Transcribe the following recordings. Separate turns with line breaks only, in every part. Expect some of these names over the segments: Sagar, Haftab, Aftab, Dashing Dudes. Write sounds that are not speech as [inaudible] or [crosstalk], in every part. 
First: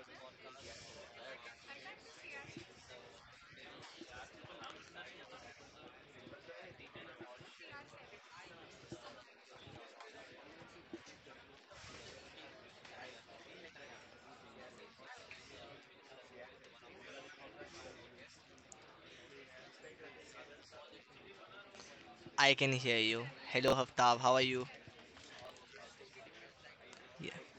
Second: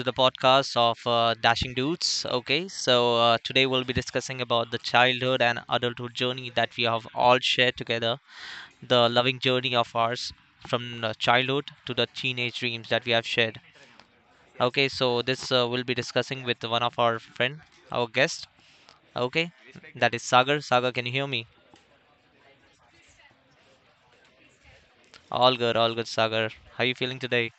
to the podcast of Dashing Dudes. Okay, so today we'll be discussing about the childhood and adulthood journey that we have all shared together, the loving journey of ours from childhood to the teenage dreams that we have shared. Okay, so this we'll be discussing with one of our friend, our guest. Okay, that is Sagar. Sagar, can you hear me?
I can hear you. Hello, Haftab. How are you?
All good, Sagar. How are you feeling
Yeah,
today?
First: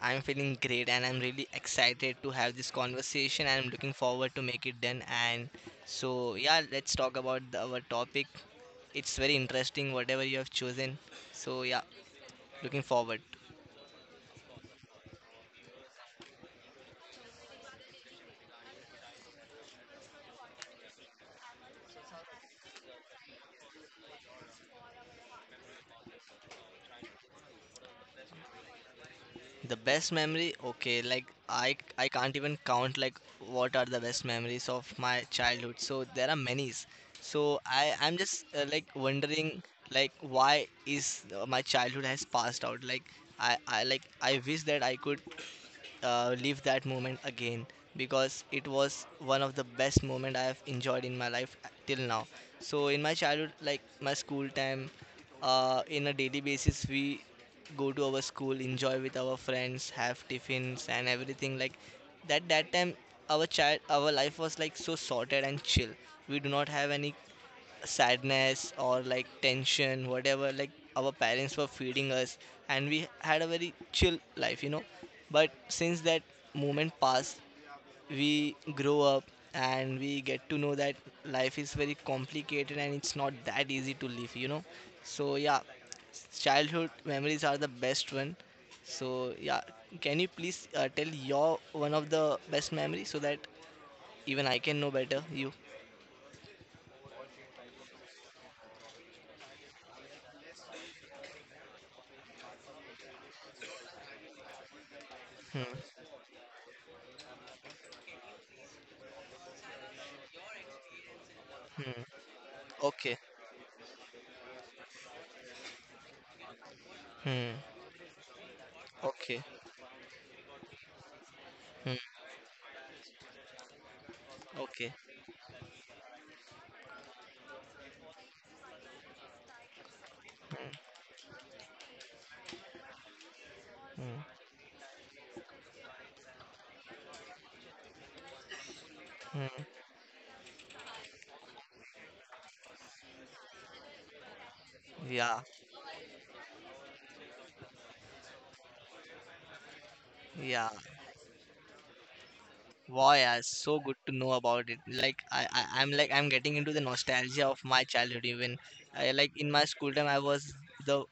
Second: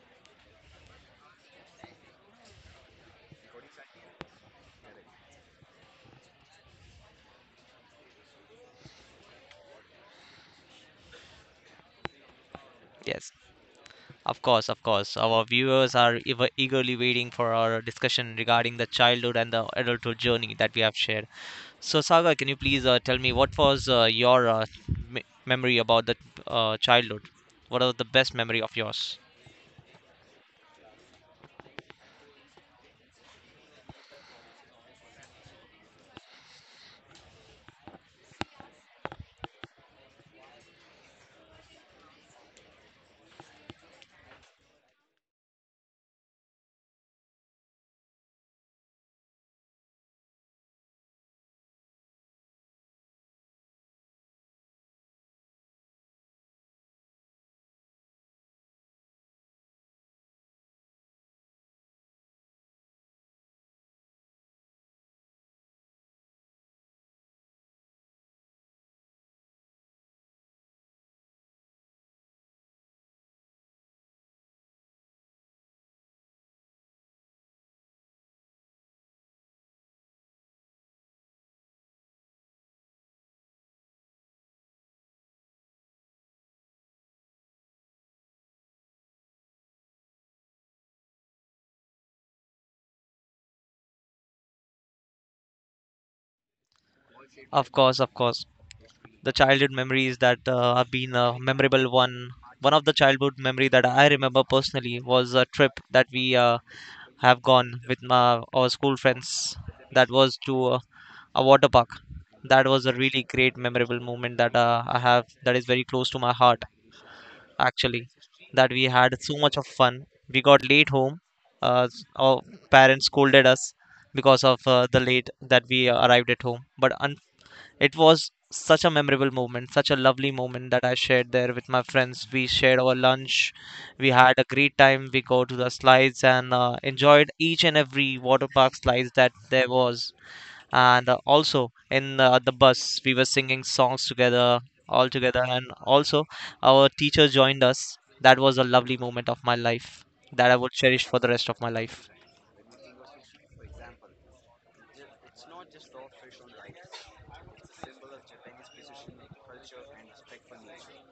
I'm feeling great and I'm really excited to have this conversation and I'm looking forward to make it then. And so, yeah, let's talk about our topic. It's very interesting, whatever you have chosen. So, yeah, looking forward.
Yes. Of course, of course. Our viewers are eagerly waiting for our discussion regarding the childhood and the adulthood journey that we have shared. So, Saga, can you please tell me what was memory about the childhood? What are the best memory of yours?
The best memory, okay, like I can't even count like what are the best memories of my childhood. So there are many. So I'm just like wondering like why is my childhood has passed out. Like I wish that I could live that moment again because it was one of the best moment I have enjoyed in my life till now. So in my childhood, like my school time, in a daily basis we go to our school, enjoy with our friends, have tiffins and everything like that. That time our our life was like so sorted and chill. We do not have any sadness or like tension, whatever, like our parents were feeding us, and we had a very chill life, you know. But since that moment passed, we grow up and we get to know that life is very complicated and it's not that easy to live, you know. So, yeah, childhood memories are the best one. So, yeah, can you please tell your one of the best memory so that even I can know better you?
Of course, of course. The childhood memories that have been a memorable one, one of the childhood memory that I remember personally was a
Hmm.
trip that we have gone with my our school friends that was to a water park.
Hmm.
That was a
Okay.
really great memorable moment that I have, that is very close to my heart
Hmm.
actually. That we had so
Okay.
much of fun, we got late home,
Hmm.
our parents scolded us because of
Okay.
the late that we arrived at home but un. It was such a memorable moment, such a lovely moment
Hmm.
that I shared there with my friends. We shared our lunch, we
Hmm.
had a great time. We go to the slides and enjoyed each and every water park slides that
Hmm.
there was. And also in the bus, we were singing songs together, all
Yeah.
together. And also, our teacher joined us. That was a lovely moment of my life that I
Yeah.
would cherish for the rest of my life.
Boy, yeah, it's so good to know about it. Like I'm like I'm getting into the nostalgia of my childhood. Even I, like in my school time, I was the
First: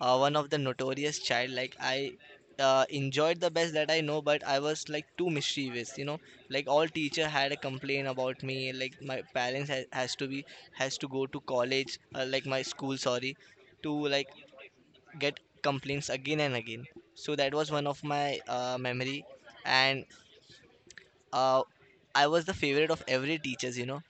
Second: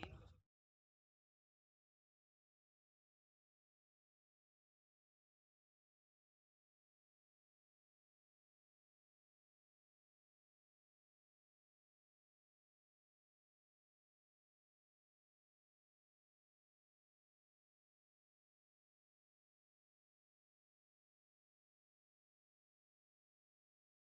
one of the notorious child. Like I enjoyed the best that I know, but I was like too mischievous. You know, like all teacher had a complaint about me. Like my parents has to be has to go to college, like my school. Sorry to like get complaints again and again. So that was one of my memory, and uh, I was the favorite of every teachers. You know,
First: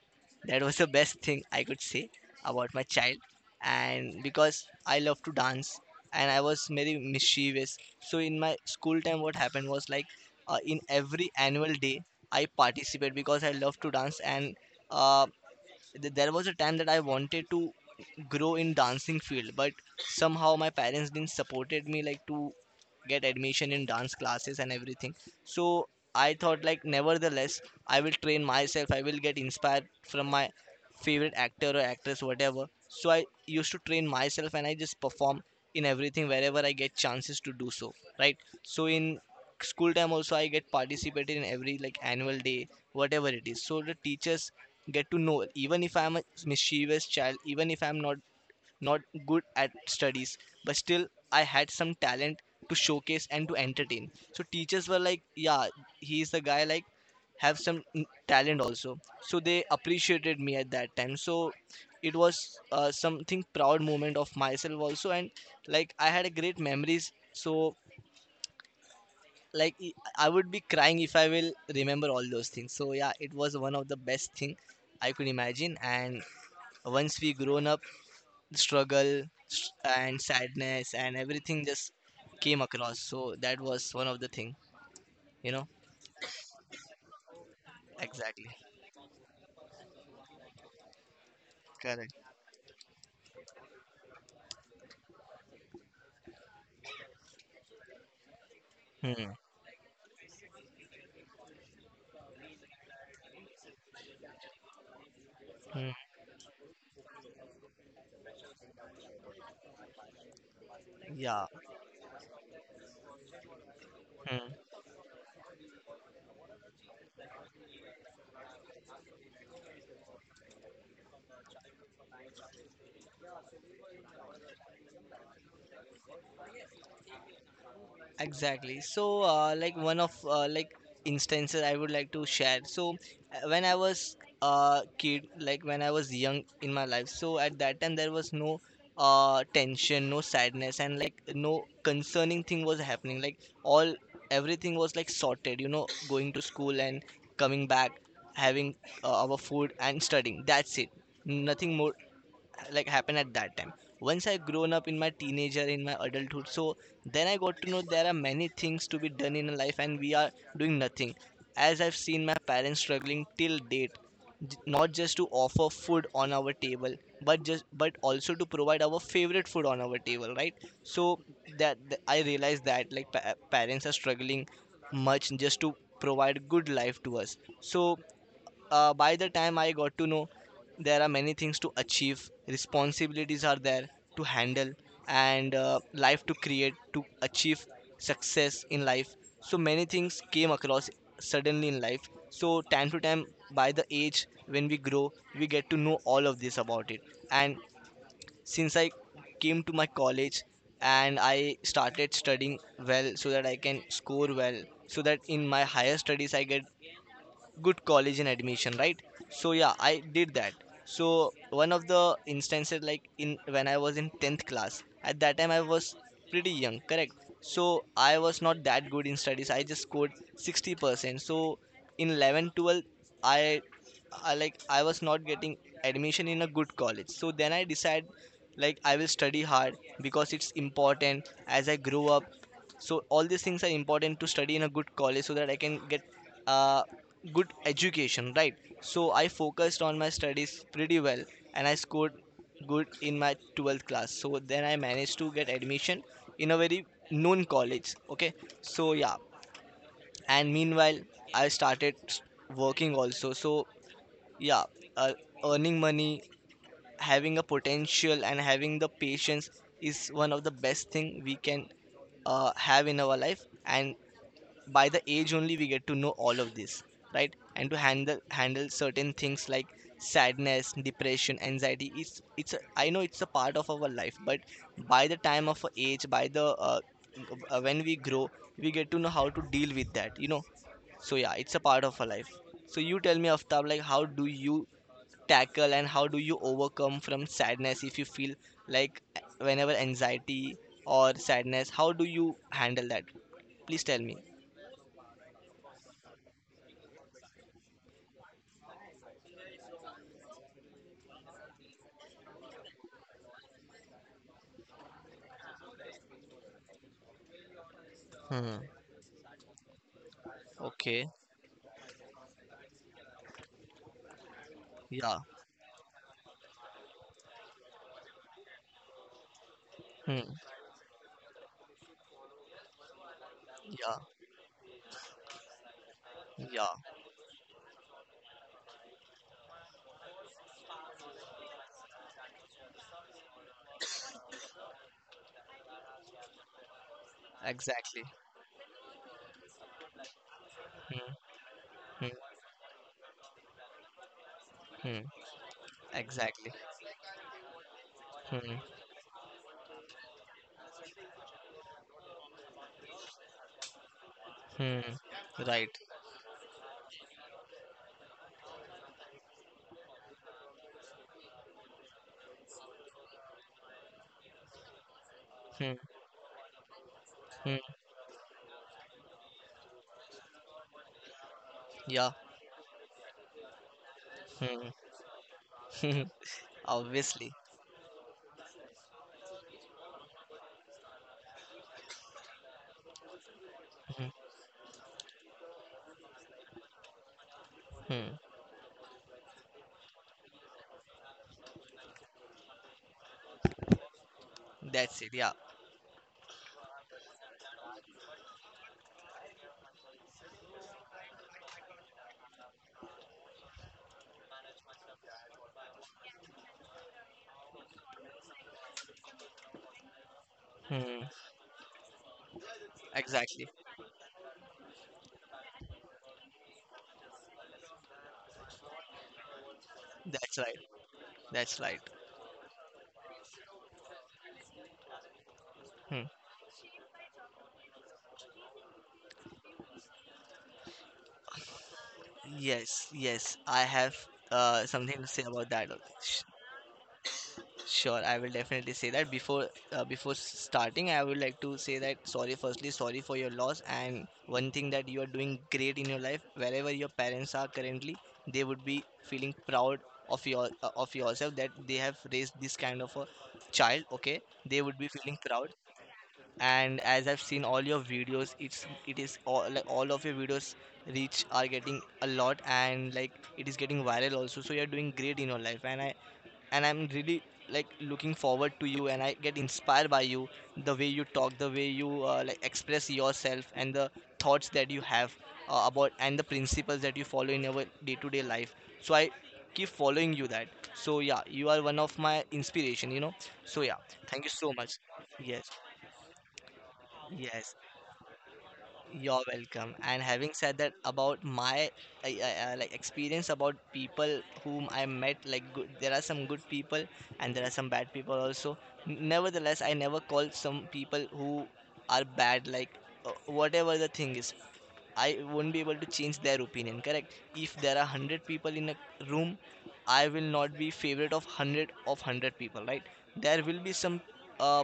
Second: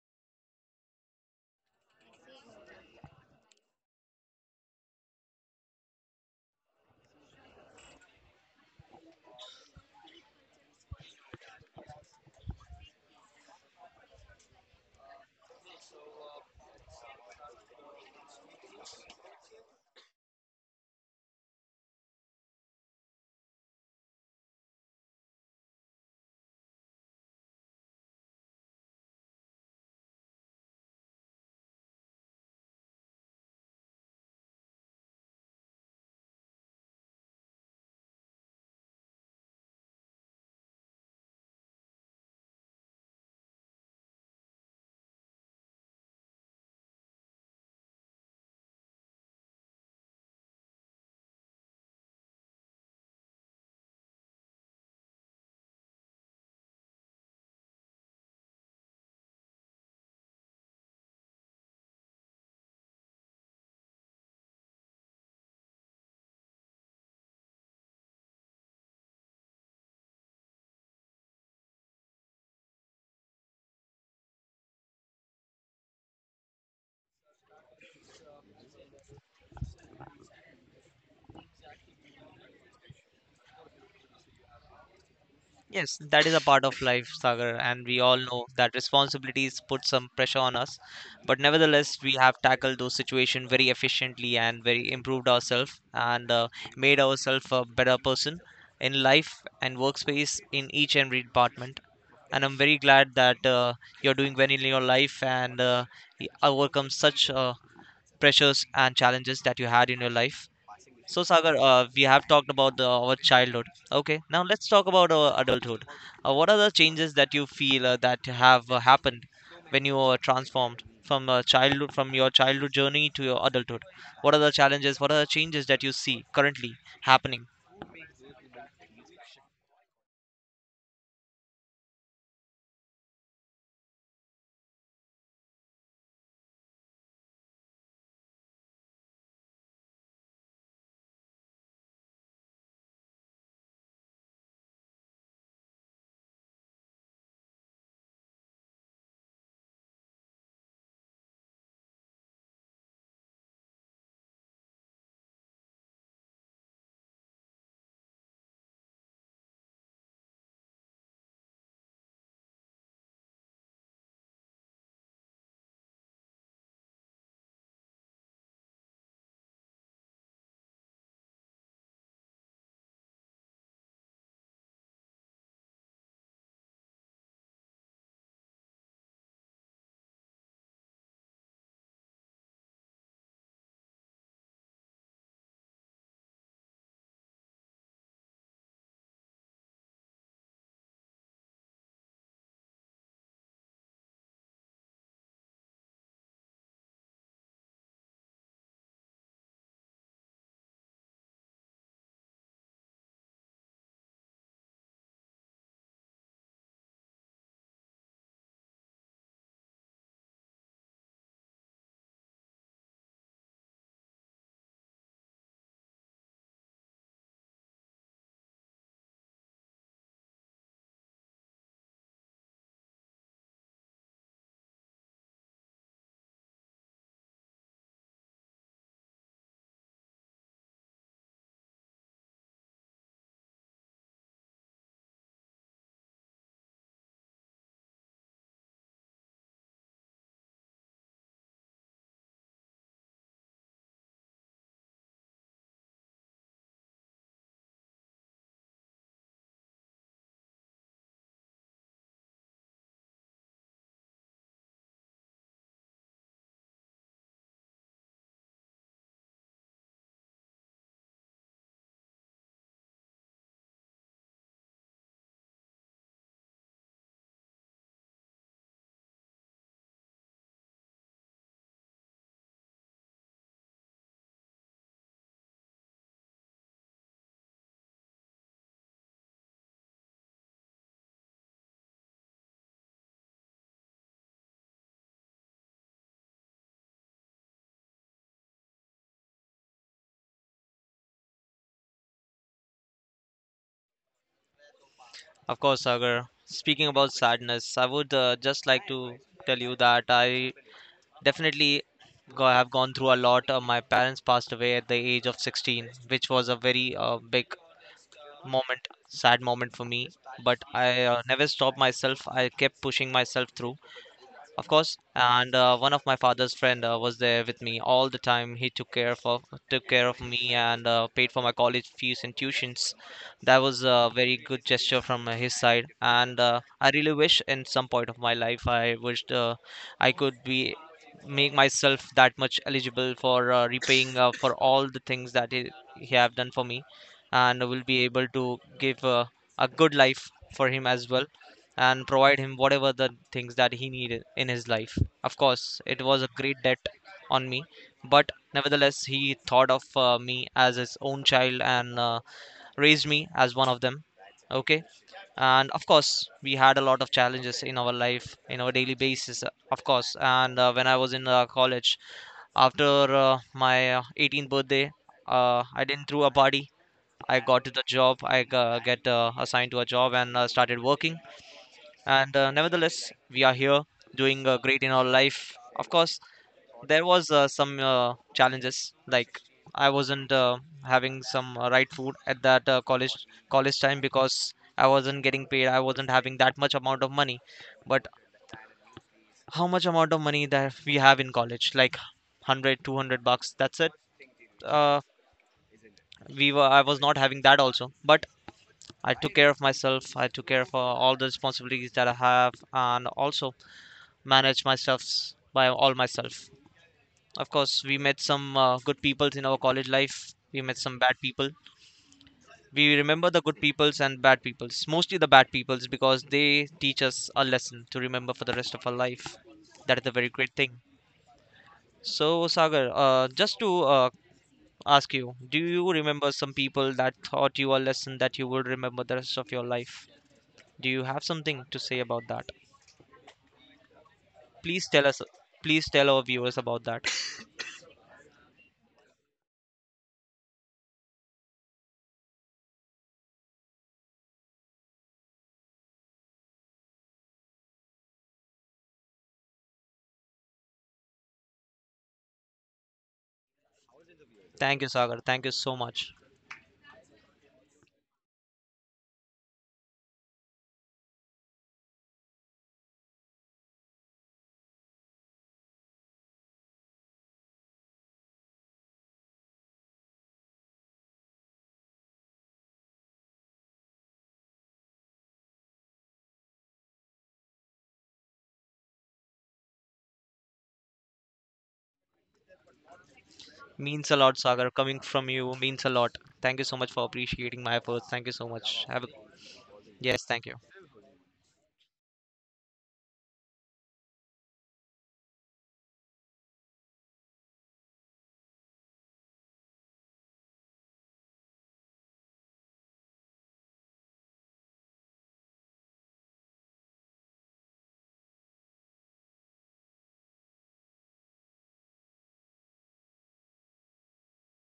that was the best thing I could say about my child, and because I love to dance and I was very mischievous. So in my school time, what happened was like in every annual day I participate because I love to dance and. Uh, there was a time that I wanted to grow in dancing field but somehow my parents didn't supported me like to get admission in dance classes and everything, so I thought like nevertheless I will train myself, I will get inspired from my favorite actor or actress whatever, so I used to train myself and I just perform in everything wherever I get chances to do so, right? So in school time also I get participated in every like annual day whatever it is, so the teachers get to know even if I'm a mischievous child, even if I'm not good at studies, but still I had some talent to showcase and to entertain. So teachers were like, yeah, he is the guy like have some talent also. So they appreciated me at that time. So it was something proud moment of myself also, and like I had a great memories. So like I would be crying if I will remember all those things. So yeah, it was one of the best thing I could imagine. And once we grown up, struggle s- and sadness and everything just came across, so that was one of the thing, you know.
Yes, that is a part of life, Sagar, and we all
Exactly.
know that responsibilities put some pressure on us. But nevertheless,
Correct.
we have tackled those situations very efficiently and very improved ourselves and made ourselves a better person in
Hmm.
life and workspace in each and every department. And I'm very glad that you're doing well in your life and
Hmm.
overcome such pressures and challenges that you had in your life. So
Yeah.
Sagar, we have talked about our childhood. Okay, now
Hmm.
let's talk about our adulthood. What are the changes that you feel that have happened when you were transformed from childhood, from your childhood journey to your adulthood? What are the challenges? What are the changes that you see currently happening?
Exactly. So, like one of like instances I would like to share. So, when I was a kid, like when I was young in my life, so at that time there was no tension, no sadness, and like no concerning thing was happening. Like all everything was like sorted. You know, going to school and coming back, having our food and studying. That's it. Nothing more like happened at that time. Once I grown up in my teenager, in my adulthood, so then I got to know there are many things to be done in life and we are doing nothing, as I've seen my parents struggling till date, not just to offer food on our table but just but also to provide our favorite food on our table, right? So I realized that like parents are struggling much just to provide good life to us. So by the time I got to know, there are many things to achieve, responsibilities are there to handle, and life to create, to achieve success in life. So many things came across suddenly in life. So, time to time, by the age when we grow, we get to know all of this about it. And since I came to my college and I started studying well so that I can score well, so that in my higher studies I get good college and admission, right? So yeah, I did that. So one of the instances like in when I was in 10th class, at that time I was pretty young, correct? So I was not that good in studies, I just scored 60%. So in 11, 12, i i was not getting admission in a good college, so then I decided like I will study hard because it's important, as I grow up, so all these things are important to study in a good college so that I can get a good education, right? So I focused on my studies pretty well and I scored good in my 12th class. So then I managed to get admission in a very known college, okay? So yeah, and meanwhile I started working also. So yeah, uh, earning money, having a potential and having the patience is one of the best thing we can have in our life. And by the age only we get to know all of this, right? And to handle certain things like sadness, depression, anxiety, I know it's a part of our life, but by the time of our age, by the when we grow, we get to know how to deal with that, you know. So yeah, it's a part of our life. So you tell me, Aftab, like how do you tackle and how do you overcome from sadness? If you feel like whenever anxiety or sadness, how do you handle that? Please tell me.
Of course, Sagar. Speaking about sadness, I would just like to tell you that I definitely have gone through a lot. My parents passed away at the age of 16, which was a very big
Hmm.
moment, sad moment for me, but I
Okay.
never stopped myself, I kept pushing myself through, of course.
Yeah.
And one of my father's friend was there with me all the time. He took care of
Hmm.
me and paid for my college fees and tuitions. That was
Yeah.
a very good gesture from his side, and
Yeah.
I really wish in some point of my life I wished I could be make myself that much eligible for repaying for all the things that he have done for me and will
Exactly.
be able to give a good life for him
Hmm.
as well and
Hmm.
provide him whatever the things that he needed in his life.
Hmm.
Of course, it was a
Exactly.
great debt on me, but
Hmm.
nevertheless, he thought of me as his own child and raised me as one of them.
Hmm.
Okay, and
Right.
of course, we had a lot of challenges in our life, in our daily basis, of course. And when I was in college, after my 18th birthday,
Hmm.
I didn't throw a party. I
Hmm.
got to the job. I get assigned to a job and started working,
Yeah.
and nevertheless we are here doing
Hmm.
great in our life, of
Hmm.
course.
[laughs]
There was
Obviously.
some challenges, like I wasn't having some right food at that college time
Hmm.
because I wasn't getting paid, I wasn't having that much amount of money. But
Hmm.
how much amount of money that we have in college, like 100, 200 bucks, that's it. Uh,
That's it. Yeah.
we were I was not having that also, but I took care of myself, I took care of all the responsibilities that I have and also manage my stuffs by all myself. Of course, we met some good peoples in our college life. We met some
Hmm.
bad people. We remember the
Exactly.
good peoples and bad peoples, mostly the bad peoples, because they teach us a lesson to remember for the rest of our life. That is a very
That's
great
right.
thing.
That's right.
So, Sagar, just to ask you, do you
Hmm.
remember some people that taught you a lesson that you would remember the rest of your life? Do you have something to say about that?
Yes. Yes. I have
Please
something
tell
to
us,
say about that.
please
also.
tell our
Sh-
viewers about that.
Sure, I will definitely say that starting, I would like to say that sorry. Firstly, sorry for your loss, and one thing that you are doing great in your life. Wherever your parents are currently, they would be feeling proud of your of yourself, that they have raised this kind of a child. Okay, they would
Thank you,
be
Sagar.
feeling
Thank you
proud.
so much.
And as I've seen all your videos, it is all like, all of your videos reach are getting a lot, and like it is getting viral also. So you are doing great in your life, and I'm really like looking forward to you, and I get inspired by you, the way you talk, the way you like express yourself, and the thoughts that you have about and the principles that you follow in our day-to-day life. So I keep following you, that, so yeah, you are one of my inspiration, you know. So yeah,
Means a
thank you
lot,
so
Sagar.
much.
Coming from you
Yes.
means a lot. Thank you so much for
Yes.
appreciating my efforts. Thank you so much. Have a
You're welcome. And
yes,
having
thank you.
said that about my like experience about people whom I met, like good, there are some good people and there are some bad people also. Nevertheless, I never call some people who are bad. Like whatever the thing is, I won't be able to change their opinion. Correct? If there are hundred people in a room, I will not be favorite of hundred people. Right? There will be some uh,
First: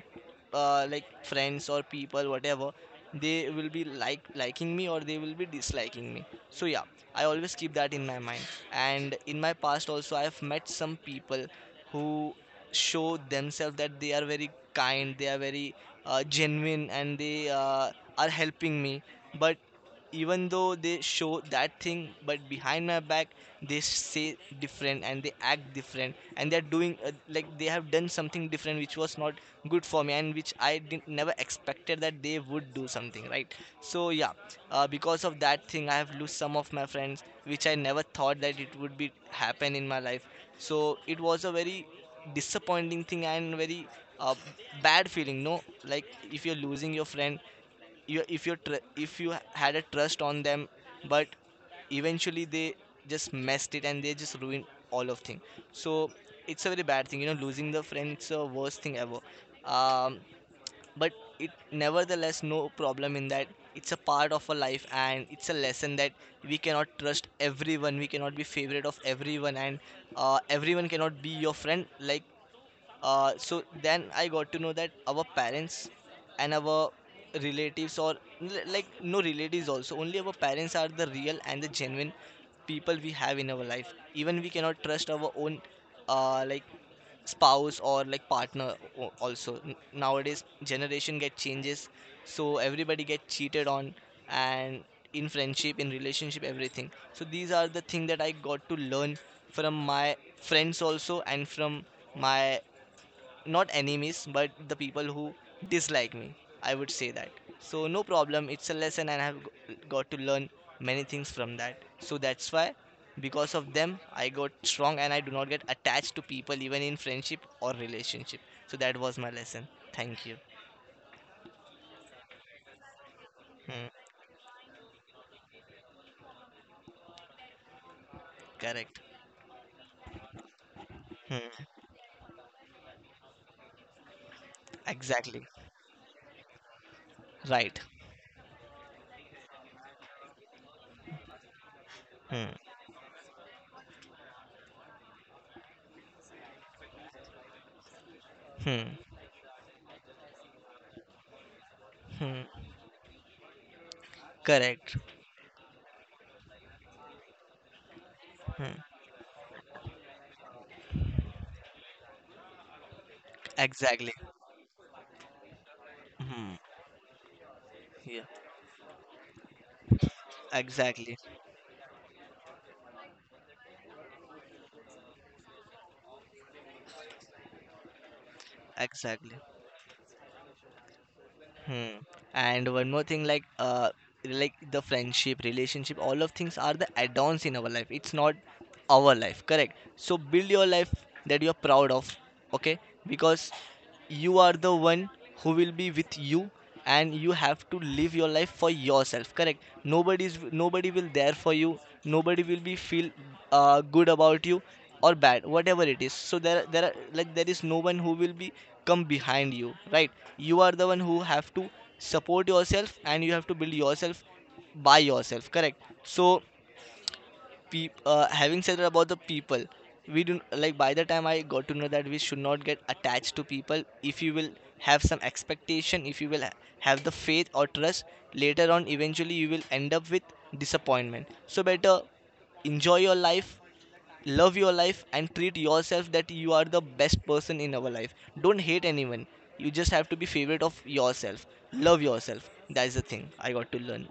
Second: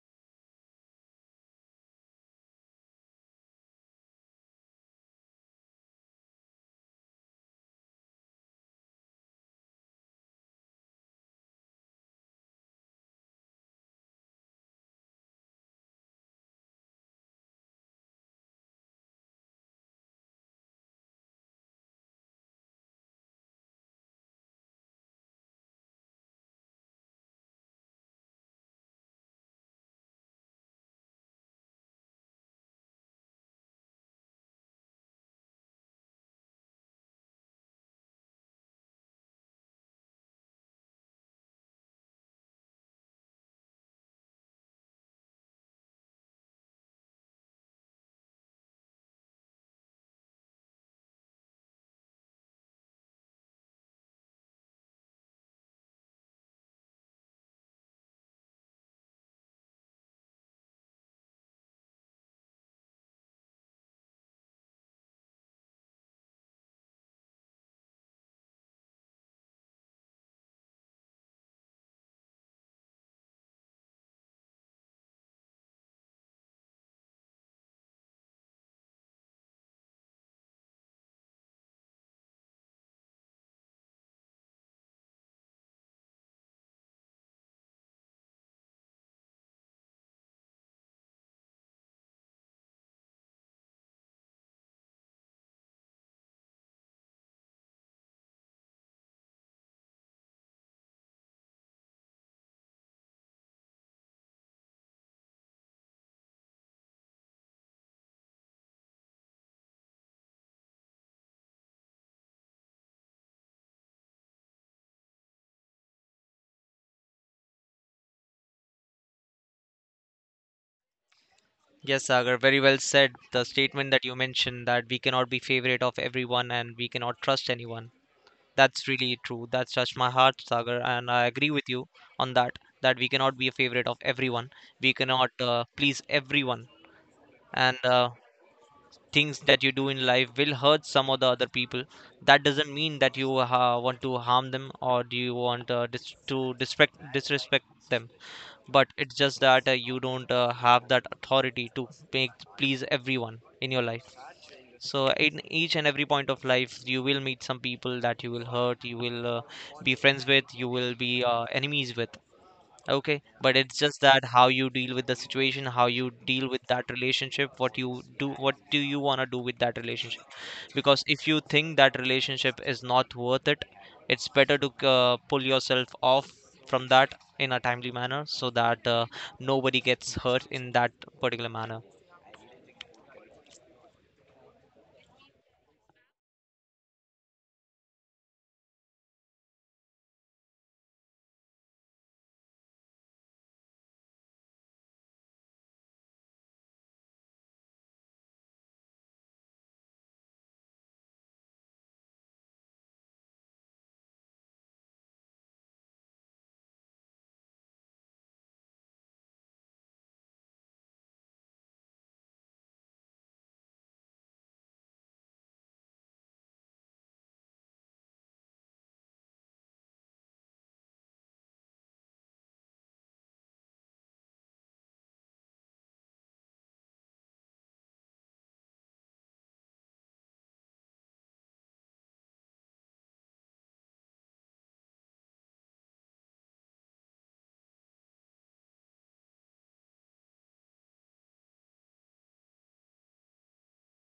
like friends or people, whatever, they will be like liking me or they will be disliking me, so yeah, I always keep that in my mind. And in my past also, I have met some people who show themselves that they are very kind, they are very genuine, and they are helping me, but even though they show that thing, but behind my back they say different and they act different, and they're doing like they have done something different which was not good for me, and which I didn't never expected that they would do something, right? So yeah, because of that thing I have lost some of my friends, which I never thought that it would be happen in my life. So it was a very disappointing thing, and very uh, bad feeling. No, like, if you're losing your friend, you if you tr- if you had a trust on them, but eventually they just messed it and they just ruined all of thing. So it's a very bad thing, losing the friend, it's a worst thing ever. Um, but it nevertheless, no problem in that. It's a part of a life, and it's a lesson that we cannot trust everyone, we cannot be favorite of everyone, and everyone cannot be your friend. So then I got to know that our parents and our relatives, or like no relatives, also only our parents are the real and the genuine people we have in our life. Even we cannot trust our own, like spouse or like partner. Also nowadays generation get changes, so everybody get cheated on, and in friendship, in relationship, everything. So these are the thing that I got to learn from my friends also, and from my not enemies but the people who dislike me, I would say that. So no problem, it's a lesson, and I have got to learn many things from that. So that's why, because of them I got strong, and I do not get attached to people even in friendship or relationship. So that was my lesson, thank you.
Yes, Sagar, very well said. The statement
Hmm.
that you mentioned that we cannot be favorite of everyone and we cannot trust anyone. That's
Correct.
really true. That's touched my heart, Sagar, and I agree
Hmm.
with you on that. That we cannot be a favorite of everyone. We cannot
Exactly.
please everyone. And
Right.
things that you do in life will hurt some of the other people, that
Hmm.
doesn't mean that you want to harm them or do you want dis- to disrespect them, but
Hmm.
it's just that you don't have that authority to make,
Hmm.
please everyone in your life.
Correct.
So in each and every point of life you will meet some people that you will
Hmm.
hurt, you will be friends with, you will be enemies with. Okay, but it's just
Exactly.
that how you deal with the situation, how you deal
Hmm.
with that relationship, what you
Yeah.
do, what do you want to do with that relationship. Because
Exactly.
if you think that relationship is not worth it, it's better to pull yourself off from that in a timely manner so that
Exactly.
nobody gets hurt in that particular manner.
Hmm. And one more thing, like, like the friendship, relationship, all of things are the add-ons in our life. It's not our life, correct? So build your life that you're proud of, okay? Because you are the one who will be with you, and you have to live your life for yourself, correct? Nobody will there for you, nobody will be feel good about you or bad, whatever it is. So there are, like, there is no one who will be come behind you, right? You are the one who have to support yourself, and you have to build yourself by yourself, correct? So peop having said about the people, we do, like, by the time I got to know that we should not get attached to people. If you will have some expectation, if you will have the faith or trust, later on eventually you will end up with disappointment. So better enjoy your life, love your life, and treat yourself that you are the best person in our life. Don't hate anyone, you just have to be favorite of yourself, love yourself. That's the thing I got to learn.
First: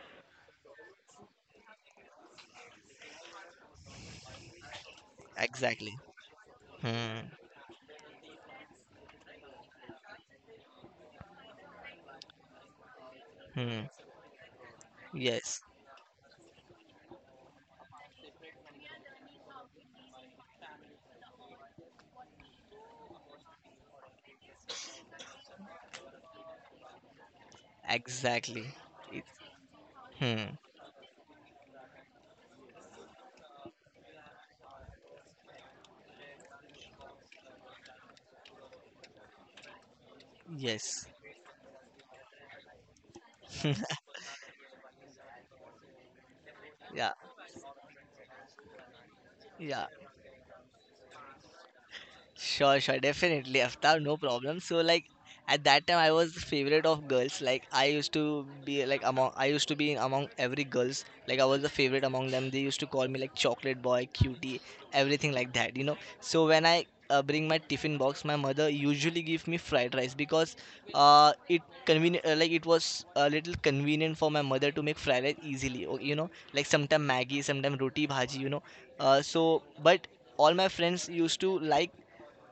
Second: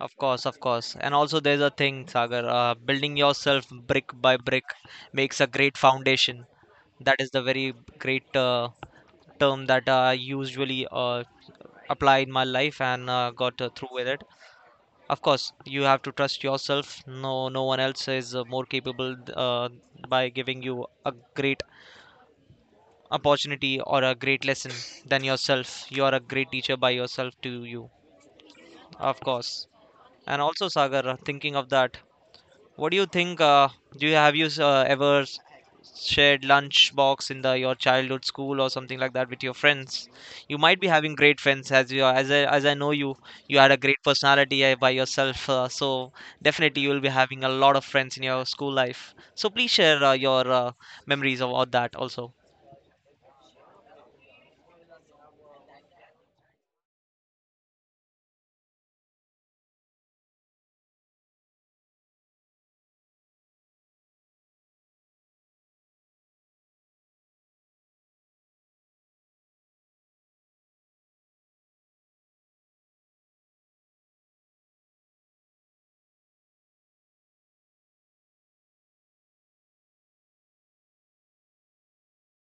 Of course, of course, and also there's a thing Sagar, building yourself brick by brick makes a great
Exactly.
foundation.
Hmm.
That is the very great term that I usually apply in my life and got
Hmm.
through with it. Of course,
Yes.
you have to trust yourself. No, no one else is more capable by giving you a great opportunity or a great lesson than yourself. You are a great teacher by yourself to you,
Exactly.
of
It.
course. And
Hmm.
also, Sagar, thinking of that, what do you think? Do you have you shared lunch box in the your childhood school or something like that with your friends? You might be
Yes.
having great friends as you are, as I know you. You had a great personality by yourself, so definitely you will
Yeah.
be having a lot of friends in your school life. So please
Yeah.
share your memories about that also.
Sure, sure, definitely, Aftab, no problem. So, like, at that time I was the favorite of girls. Like, I used to be like among I used to be among every girls. Like, I was the favorite among them. They used to call me like chocolate boy, cutie, everything like that, you know. So when I bring my tiffin box, my mother usually give me fried rice because it convenient like it was a little convenient for my mother to make fried rice easily. You know, like sometimes Maggie, sometimes roti bhaji. So but all my friends used to like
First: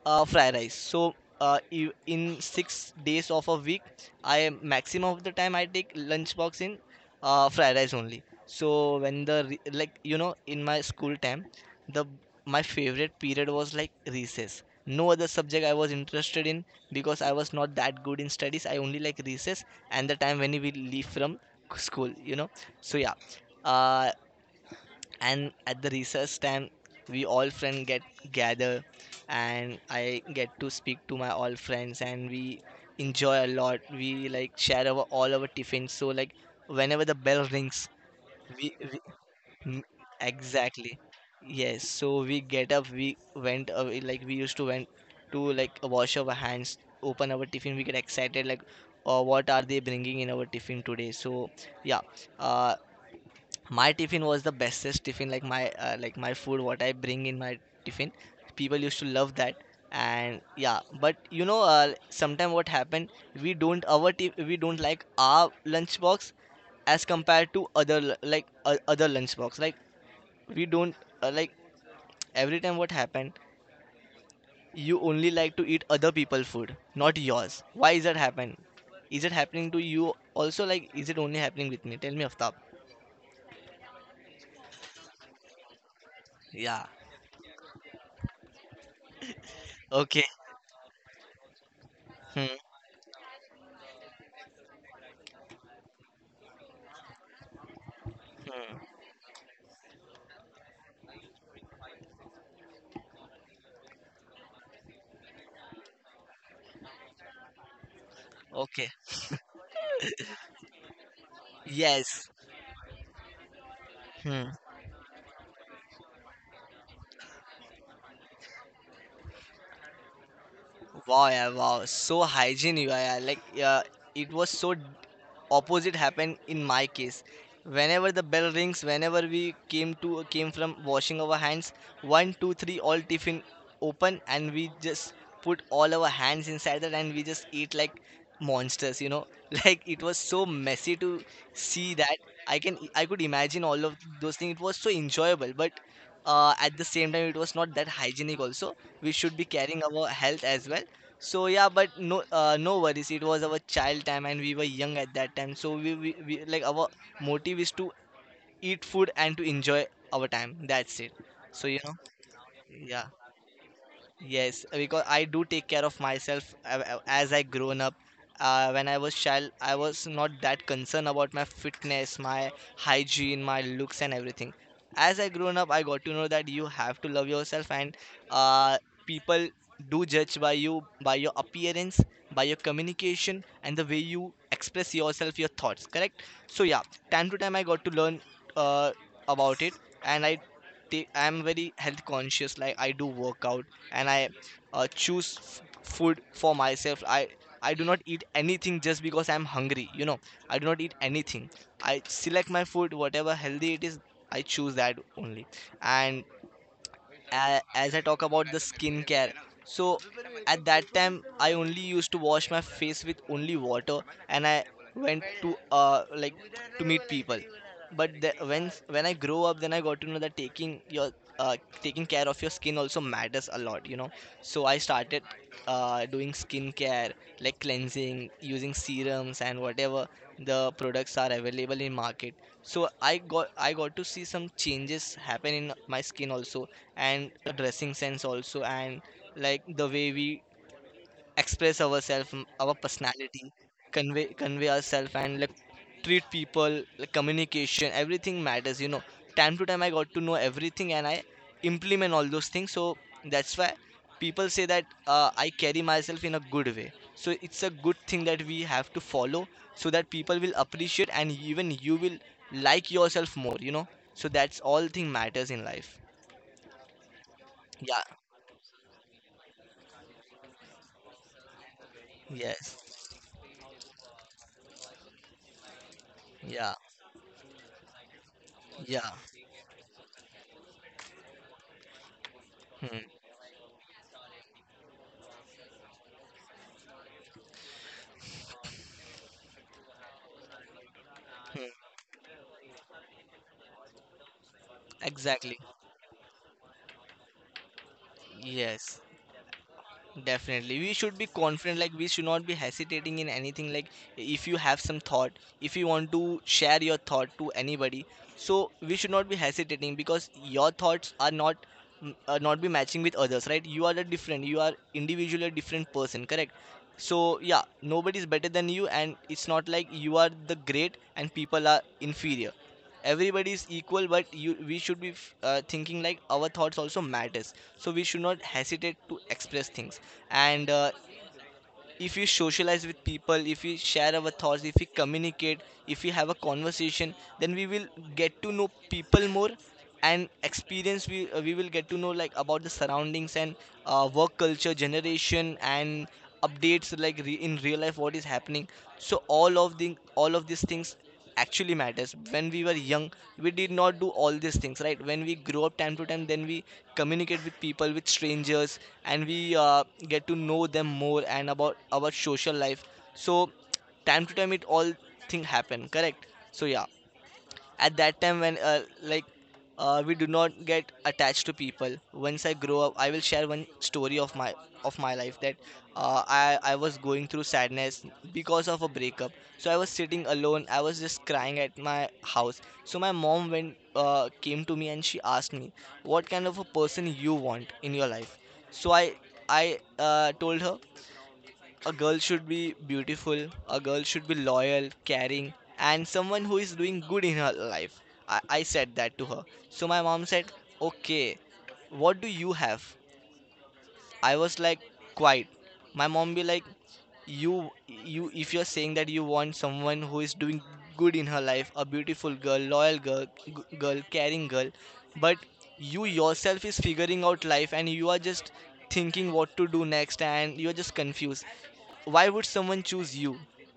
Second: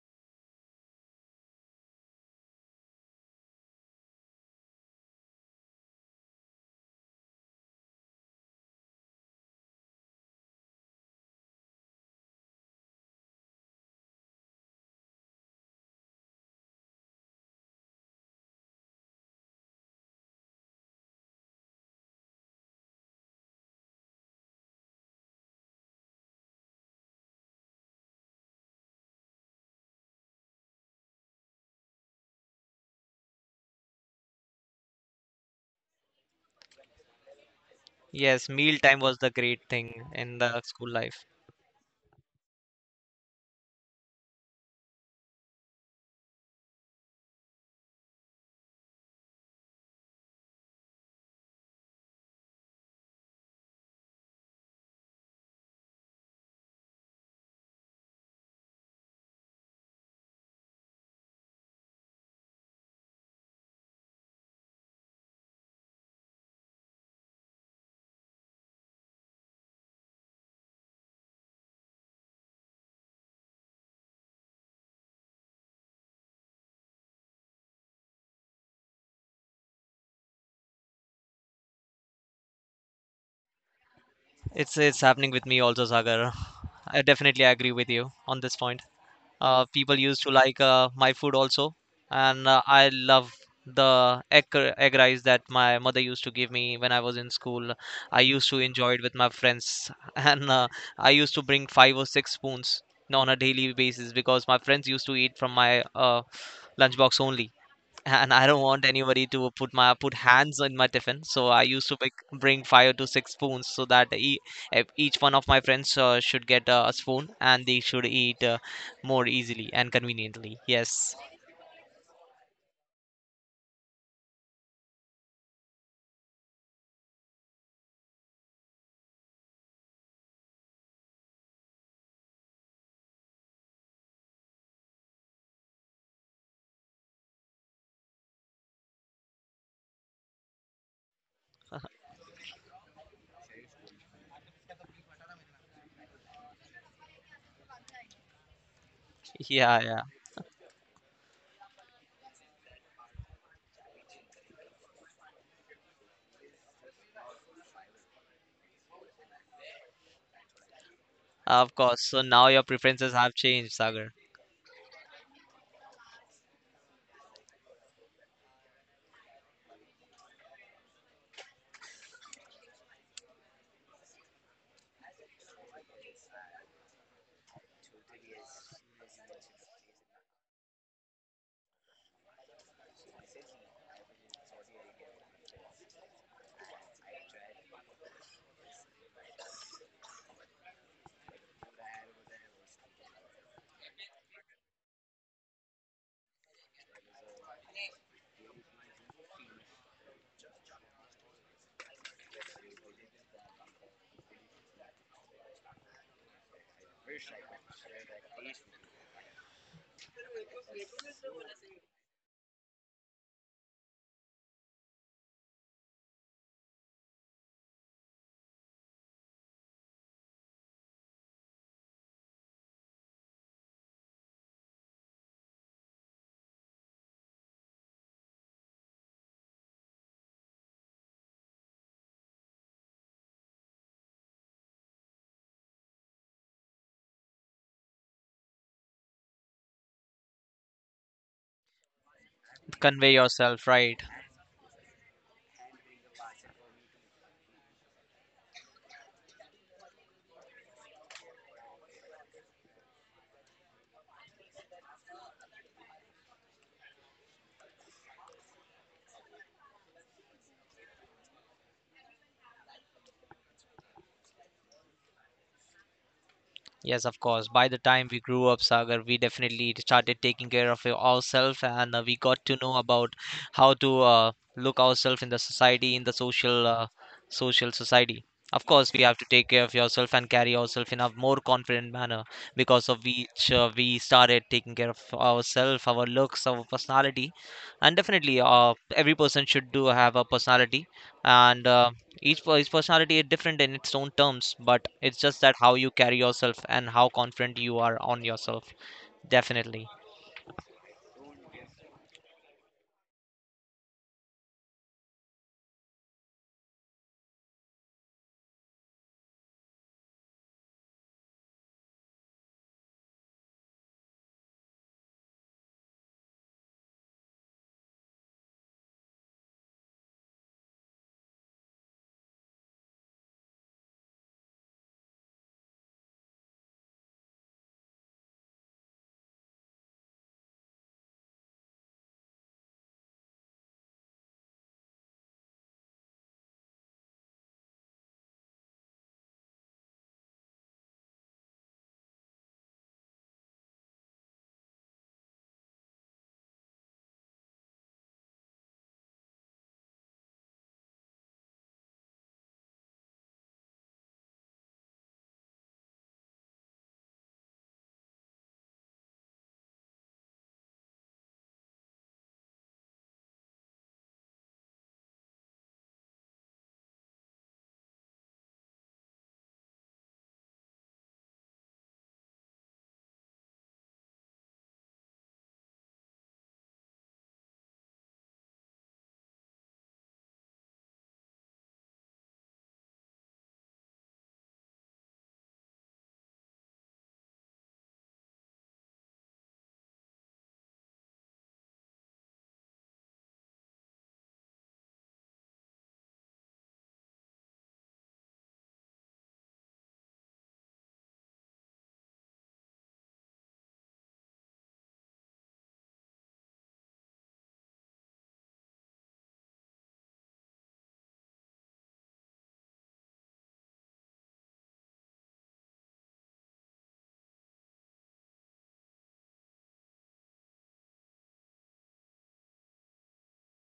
fry rice. So in 6 days of a week, I maximum of the time I take lunchbox in fried rice only. So when the like in my school time, the my favorite period was like recess. No other subject I was interested in, because I was not that good in studies. I only like recess and the time when we leave from school. So yeah. Uh, and at the recess time we all friends get gather, and I get to speak to my all friends, and we enjoy a lot, we like share our all our tiffins. So like whenever the bell rings,
Yes,
we,
meal time
we
was the great
mm,
thing in the school
exactly,
life.
yes, so we get up, we went away, like we used to went to like wash our hands, open our tiffin, we get excited like what are they bringing in our tiffin today. So yeah, uh, my tiffin was the bestest tiffin, like my food what I bring in my tiffin people used to love that. And yeah, but sometime what happened, we don't like our lunchbox as compared to other lunchbox, like we don't, like every time what happened you only like to eat other people food not yours. Why is that happen? Is it happening to you also, like is it only happening with me? Tell me, Aftab.
It's happening with me also, Sagar. [laughs]
Yeah.
I definitely agree with you on this point. People
Okay.
used to like my food also, and
Hmm.
I love the egg rice that my mother used to give me when I was in school. I used to enjoy it with my friends [laughs] and I used to bring five or six spoons on a daily basis because my friends used to eat from my lunchbox only, and I don't want
Okay.
anybody to put hands in my tiffin. So I used to make,
Yes.
bring five to six spoons so that
Hmm.
each one of my friends should get a spoon and they should eat more easily and conveniently. Yes,
Wow, yeah, wow. So hygiene you are. Yeah. Like, yeah, it was so opposite happened in my case. Whenever the bell rings, whenever we came from washing our hands, one, two, three, all tiffin open, and we just put all our hands inside that, and we just eat like monsters. [laughs] Like it was so messy to see that. I could imagine all of those things. It was so enjoyable, but at the same time, it was not that hygienic. Also, we should be carrying
yeah, yeah,
our health as well. So yeah, but no, no worries. It was our child time, and we were young at that time. So we like our motive is to eat food and to enjoy our time. That's it. So
of
you know,
course. So now your
yeah.
preferences have changed, Sagar.
Yes, because I do take care of myself as I grown up. When I was child, I was not that concerned about my fitness, my hygiene, my looks, and everything. As I grown up, I got to know that you have to love yourself, and uh, people do judge by you, by your appearance, by your communication, and the way you express yourself, your thoughts. Correct? So yeah, time to time I got to learn uh, about it, and I am very health conscious. Like, I do workout and I choose food for myself. I do not eat anything just because I'm hungry. I do not eat anything. I select my food, whatever healthy it is. I choose that only, and as I talk about the skincare. So at that time, I only used to wash my face with only water, and I went to like to meet people. But when I grow up, then I got to know that uh, taking care of your skin also matters a lot. So I started doing skincare, like cleansing, using serums and whatever the products are available in market. So I got to see some changes happen in my skin also, and the dressing sense also, and like the way we express ourselves, our
Convey
personality,
yourself, right?
convey ourselves, and like treat people, like communication everything matters. Time to time I got to know everything, and I implement all those things. So that's why people say that I carry myself in a good way. So it's a good thing that we have to follow, so that people will appreciate, and even you will like yourself more. So that's all thing matters in life.
Yes, of course. By the
Yeah.
time we grew up, Sagar, we definitely started taking care of ourselves and we got to know
Yes.
about how to look ourselves in the society, in the
Yeah,
social society. Of course, we
yeah.
have to take care of yourself and carry ourselves in a more confident manner, because of
Hmm,
which we started taking care of ourselves, our looks, our personality. And definitely, every person should do have a personality, and
hmm.
each personality is different in its own terms, but it's just that
Exactly.
how you carry yourself and how confident you are on yourself.
Yes.
Definitely.
Definitely. We should be confident, like we should not be hesitating in anything. Like if you have some thought, if you want to share your thought to anybody, so we should not be hesitating because your thoughts are not be matching with others, right? You are individually a different person, correct? So yeah, nobody is better than you, and it's not like you are the great and people are inferior. Everybody is equal, but you we should be thinking like our thoughts also matters. So we should not hesitate to express things, and if we socialize with people, if we share our thoughts, if we communicate, if we have a conversation, then we will get to know people more and experience. We will get to know, like, about the surroundings and work culture, generation, and updates, like in real life what is happening. So all of these things actually matters. When we were young, we did not do all these things, right? When we grow up, time to time, then we communicate with people, with strangers, and we get to know them more and about our social life. So time to time it all thing happen, correct? So yeah, at that time, when like we do not get attached to people. Once I grow up, I will share one story of my life, that I was going through sadness because of a breakup. So I was sitting alone, I was just crying at my house. So my mom went came to me and she asked me, what kind of a person you want in your life? So I told her, a girl should be beautiful, a girl should be loyal, caring, and someone who is doing good in her life. I said that to her. So my mom said, okay, what do you have? I was like, quiet. My mom be like, you, if you're saying that you want someone who is doing good in her life, a beautiful girl, loyal girl, girl, caring girl, but you yourself is figuring out life and you are just thinking what to do next, and you're just confused, why would someone choose you,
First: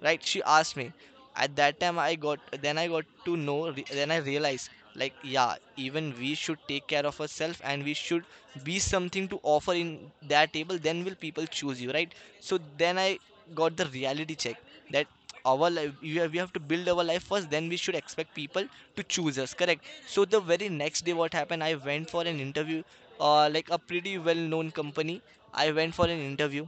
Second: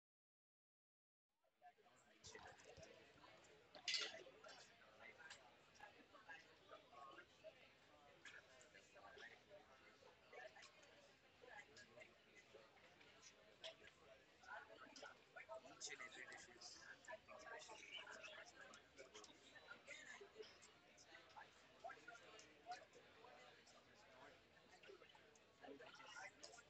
right? She asked me. At that time, I got then I got to know, then I realized, like, yeah, even we should take care of ourselves, and we should be something to offer in that table, then will people choose you, right? So then I got the reality check, that our life we have to build our life first, then we should expect people to choose us, correct? So the very next day, what happened, I went for an interview, like a pretty well known company. I went for an interview.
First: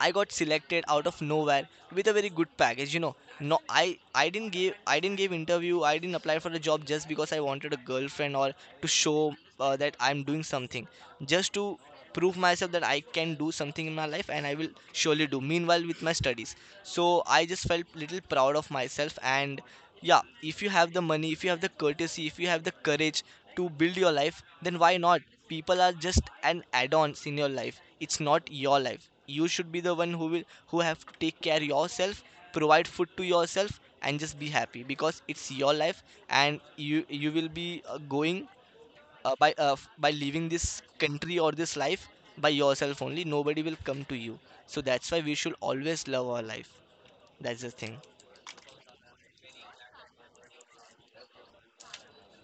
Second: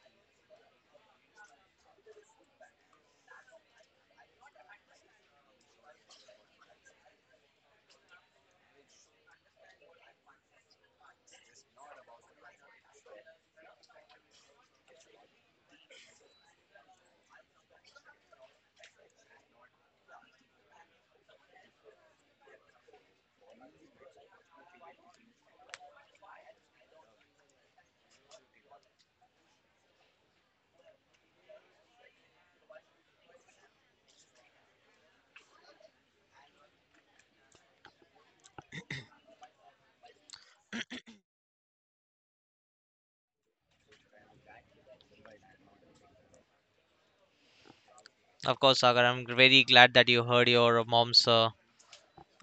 I got selected out of nowhere with a very good package. No, I didn't give interview. I didn't apply for a job just because I wanted a girlfriend, or to show that I'm doing something, just to prove myself that I can do something in my life, and I will surely do. Meanwhile, with my studies, so I just felt little proud of myself. And yeah, if you have the money, if you have the courtesy, if you have the courage to build your life, then why not? People are just an add-ons in your life, it's not your life. You should be the one who have to take care yourself, provide food to yourself, and just be happy because it's your life, and you will be going by leaving this country or this life by yourself only, nobody will come to you. So that's why we should always love our life. That's the thing.
Of course, Sagar, I'm very glad that you heard your mom's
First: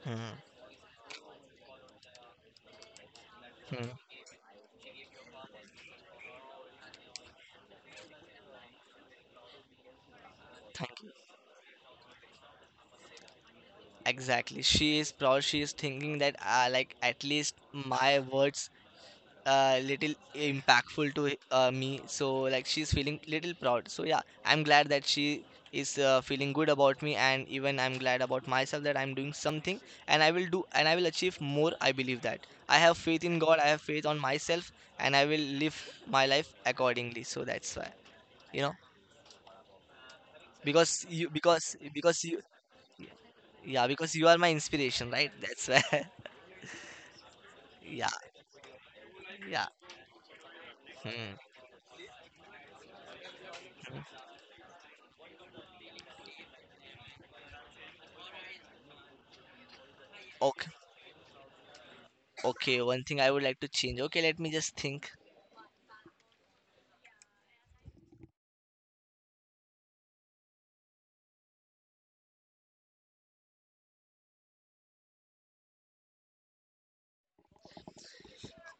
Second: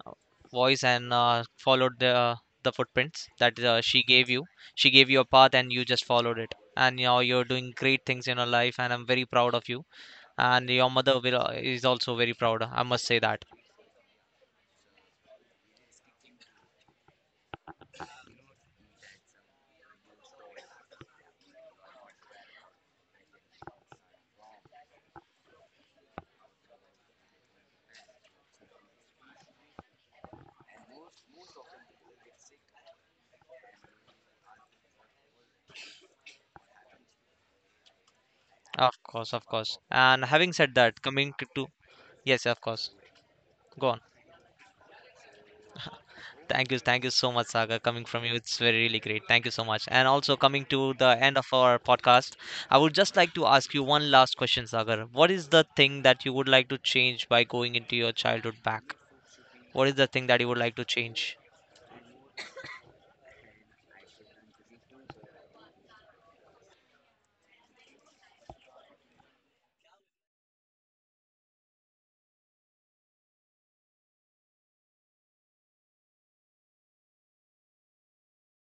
Hmm.
voice and followed the footprints that
Hmm.
she gave you. She gave you a path and you just followed it. And now you're doing great things in your life, and I'm very proud of you. And your mother is also very proud. I must say that.
Exactly. She is proud. She is thinking that, like, at least my words little impactful to me. So like she's feeling little proud. So yeah, I'm glad that she is feeling good about me, and even I'm glad about myself that I'm doing something, and I will do, and I will achieve more. I believe that I have faith in God. I have faith on myself, and I will live my life accordingly. So that's why you know
Of course, of course. And having said that, coming to
because you
yes, of course.
yeah,
Go on.
because you are my inspiration, right? That's why. [laughs]
Thank you so much, Saga. Coming
Yeah,
from you, it's very really great. Thank you so
yeah.
much. And also coming to the
Hmm.
end of our podcast, I would just like to ask you one last question, Sagar. What is the thing that you would like to change by going into your childhood back? What is the thing that you would
Okay,
like to change?
okay. One thing I would like to change. Okay, let me just think.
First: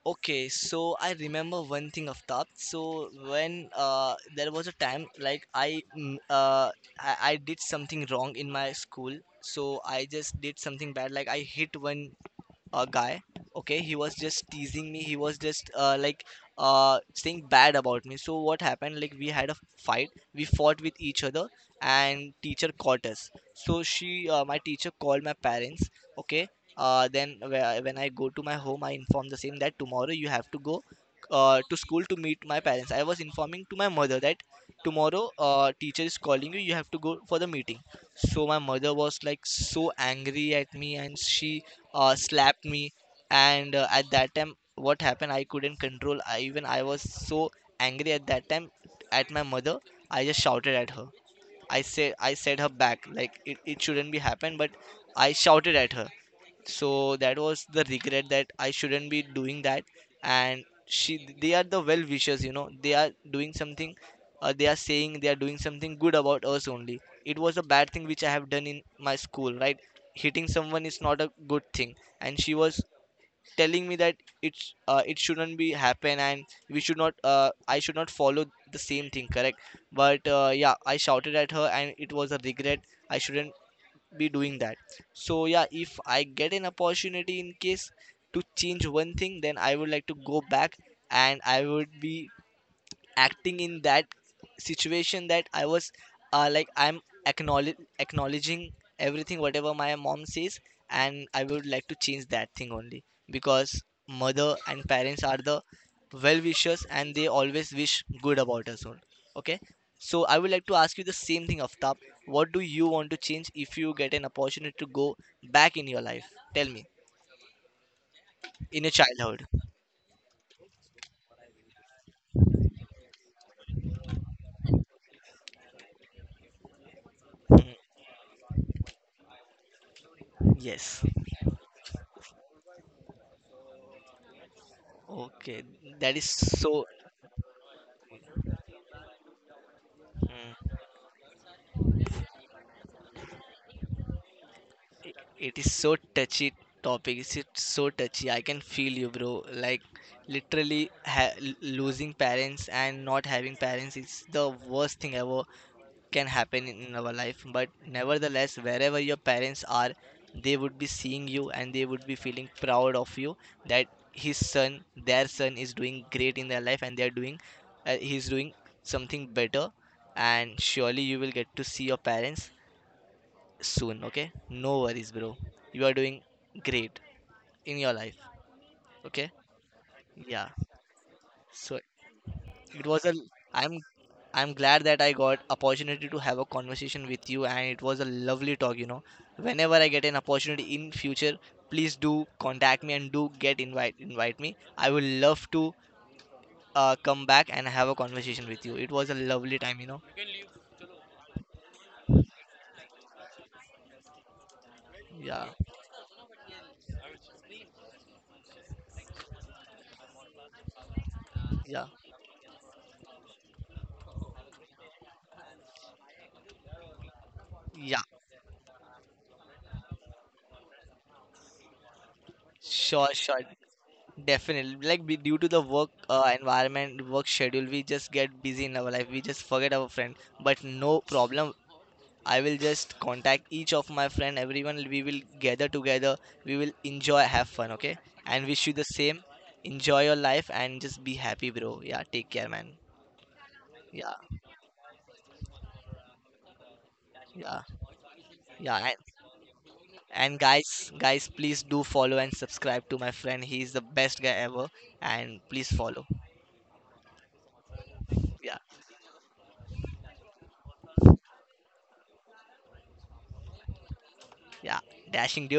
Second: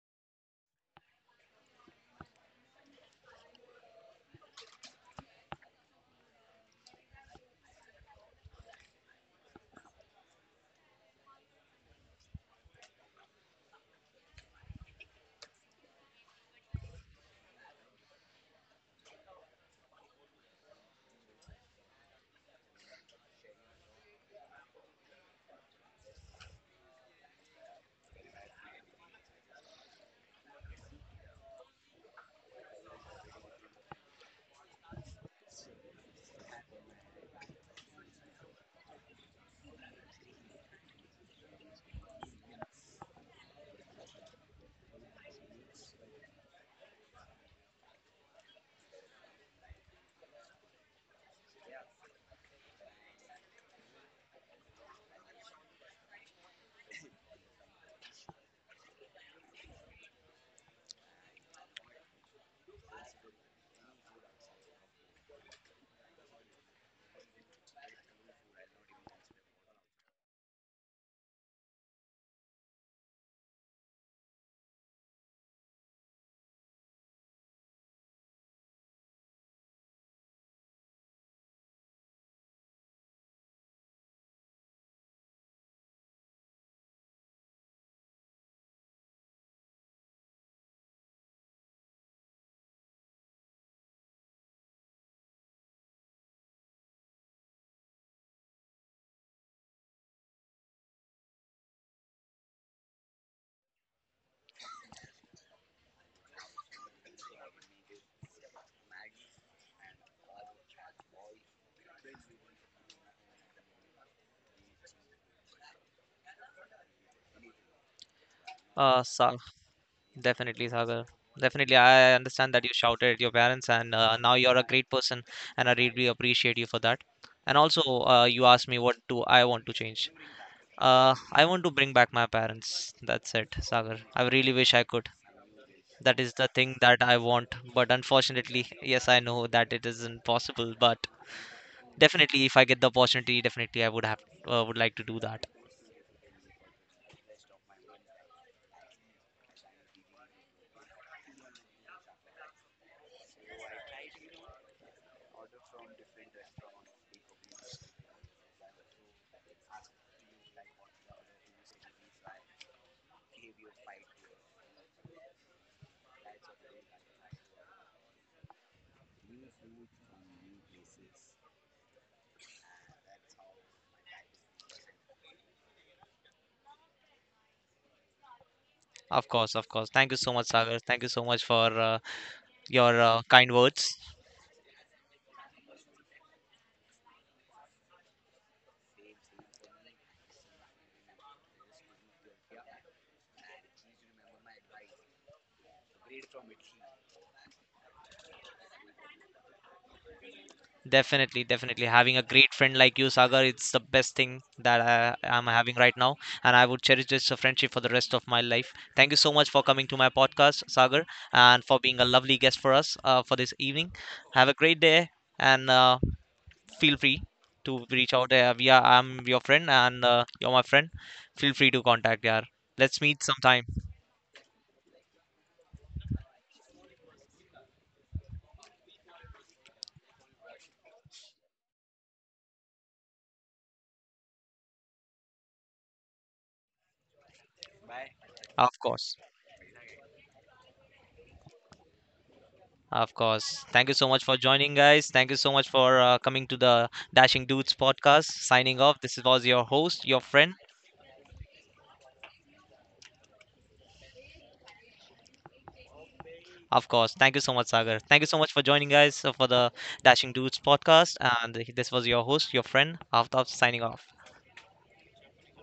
Okay, so I remember one thing, Aftab. So when there was a time, like, I did something wrong in my school. So I just did something bad. Like I hit one a guy. Okay, he was just teasing me, he was just like saying bad about me. So what happened, like, we had a fight, we fought with each other, and teacher caught us. So she my teacher called my parents. Okay. Then when I go to my home, I inform the same that tomorrow you have to go to school to meet my parents. I was informing to my mother that tomorrow teacher is calling you, you have to go for the meeting. So my mother was like so angry at me, and she slapped me. And at that time, what happened, I couldn't control. Even I was so angry at that time at my mother, I just shouted at her. I said her back, like, it shouldn't be happened, but I shouted at her. So that was the regret, that I shouldn't be doing that. And she they are the well wishers, you know, they are doing something, they are doing something good about us only. It was a bad thing which I have done in my school, right? Hitting someone is not a good thing. And she was telling me that it shouldn't be happen, and we should not I should not follow the same thing, correct? But yeah, I shouted at her, and it was a regret. I shouldn't be doing that. So yeah, if I get an opportunity, in case, to change one thing, then I would like to go back, and I would be acting in that situation, that I was like I'm acknowledge acknowledging everything whatever my mom says, and I would like to change that thing only, because mother and parents are the well wishers, and they always wish good about us all. Okay. So I would like to ask you the same thing, Aftab, what do you want to change if you get an opportunity to go back in your life. Tell me, in your
Sa
childhood.
definitely, Sagar. Definitely, I understand that you shouted at your parents, and now you're a great person, and I really appreciate you for that. And also,
[laughs]
you asked me what do I want to change.
Mm, yes.
I want to bring back my parents. That's it, Sagar. I really wish I could.
Okay, that
That
is
is the thing
so.
that I want. But unfortunately, yes, I know that it isn't possible.
Mm.
But definitely, if I get the opportunity, definitely I would have would like to do that.
It is so touchy topic. It's it so touchy. I can feel you, bro. Like literally losing parents and not having parents is the worst thing ever can happen in our life. But nevertheless, wherever your parents are, they would be seeing you, and they would be feeling proud of you, that his son, their son, is doing great in their life, and he's doing something better. And surely you will get to see your parents soon, okay? No worries, bro. You are doing great in your life,
Of
okay?
course, of course. Thank you so much,
Yeah.
Sagar. Thank you so much for
So it
your
was a
kind
I'm
words.
I'm glad that I got opportunity to have a conversation with you, and it was a lovely talk, you know. Whenever I get an opportunity in future, please do contact me, and do get invite me. I will love to come back and have a conversation with you. It was a lovely time.
Definitely, definitely. Having a great friend like you, Sagar, it's the best thing that I'm
Yeah.
having right now. And I would cherish this friendship for the rest of my life. Thank you so much for coming to my podcast, Sagar, and for
Yeah.
being a lovely guest for us for this evening. Have a great day and feel free to
Yeah.
reach out. I'm your friend and you're my friend. Feel free to contact, yeah. Let's
Sure,
meet
sure.
sometime,
Definitely, like due to the work environment, work schedule, we just get busy in our life. We just forget our friend, but no problem. I will just contact each of my friend. Everyone, we will gather together. We will enjoy, have fun, okay? And wish you
of
the
course.
same. Enjoy your life and just be happy, bro. Yeah, take care, man.
Of course. Thank you so
Yeah,
much for joining, guys. Thank you so much for coming to the Dashing
yeah,
Dudes podcast. Signing
yeah. And,
off. This was your host, your
and
friend.
guys, please do follow and subscribe to my friend. He is the best guy ever, and please follow.
Of course. Thank you so much, Sagar. Thank you so much for
Yeah,
joining, guys, for the Dashing Dudes podcast. And this was your host, your friend, Aftab, signing off.
yeah. Dashing dude.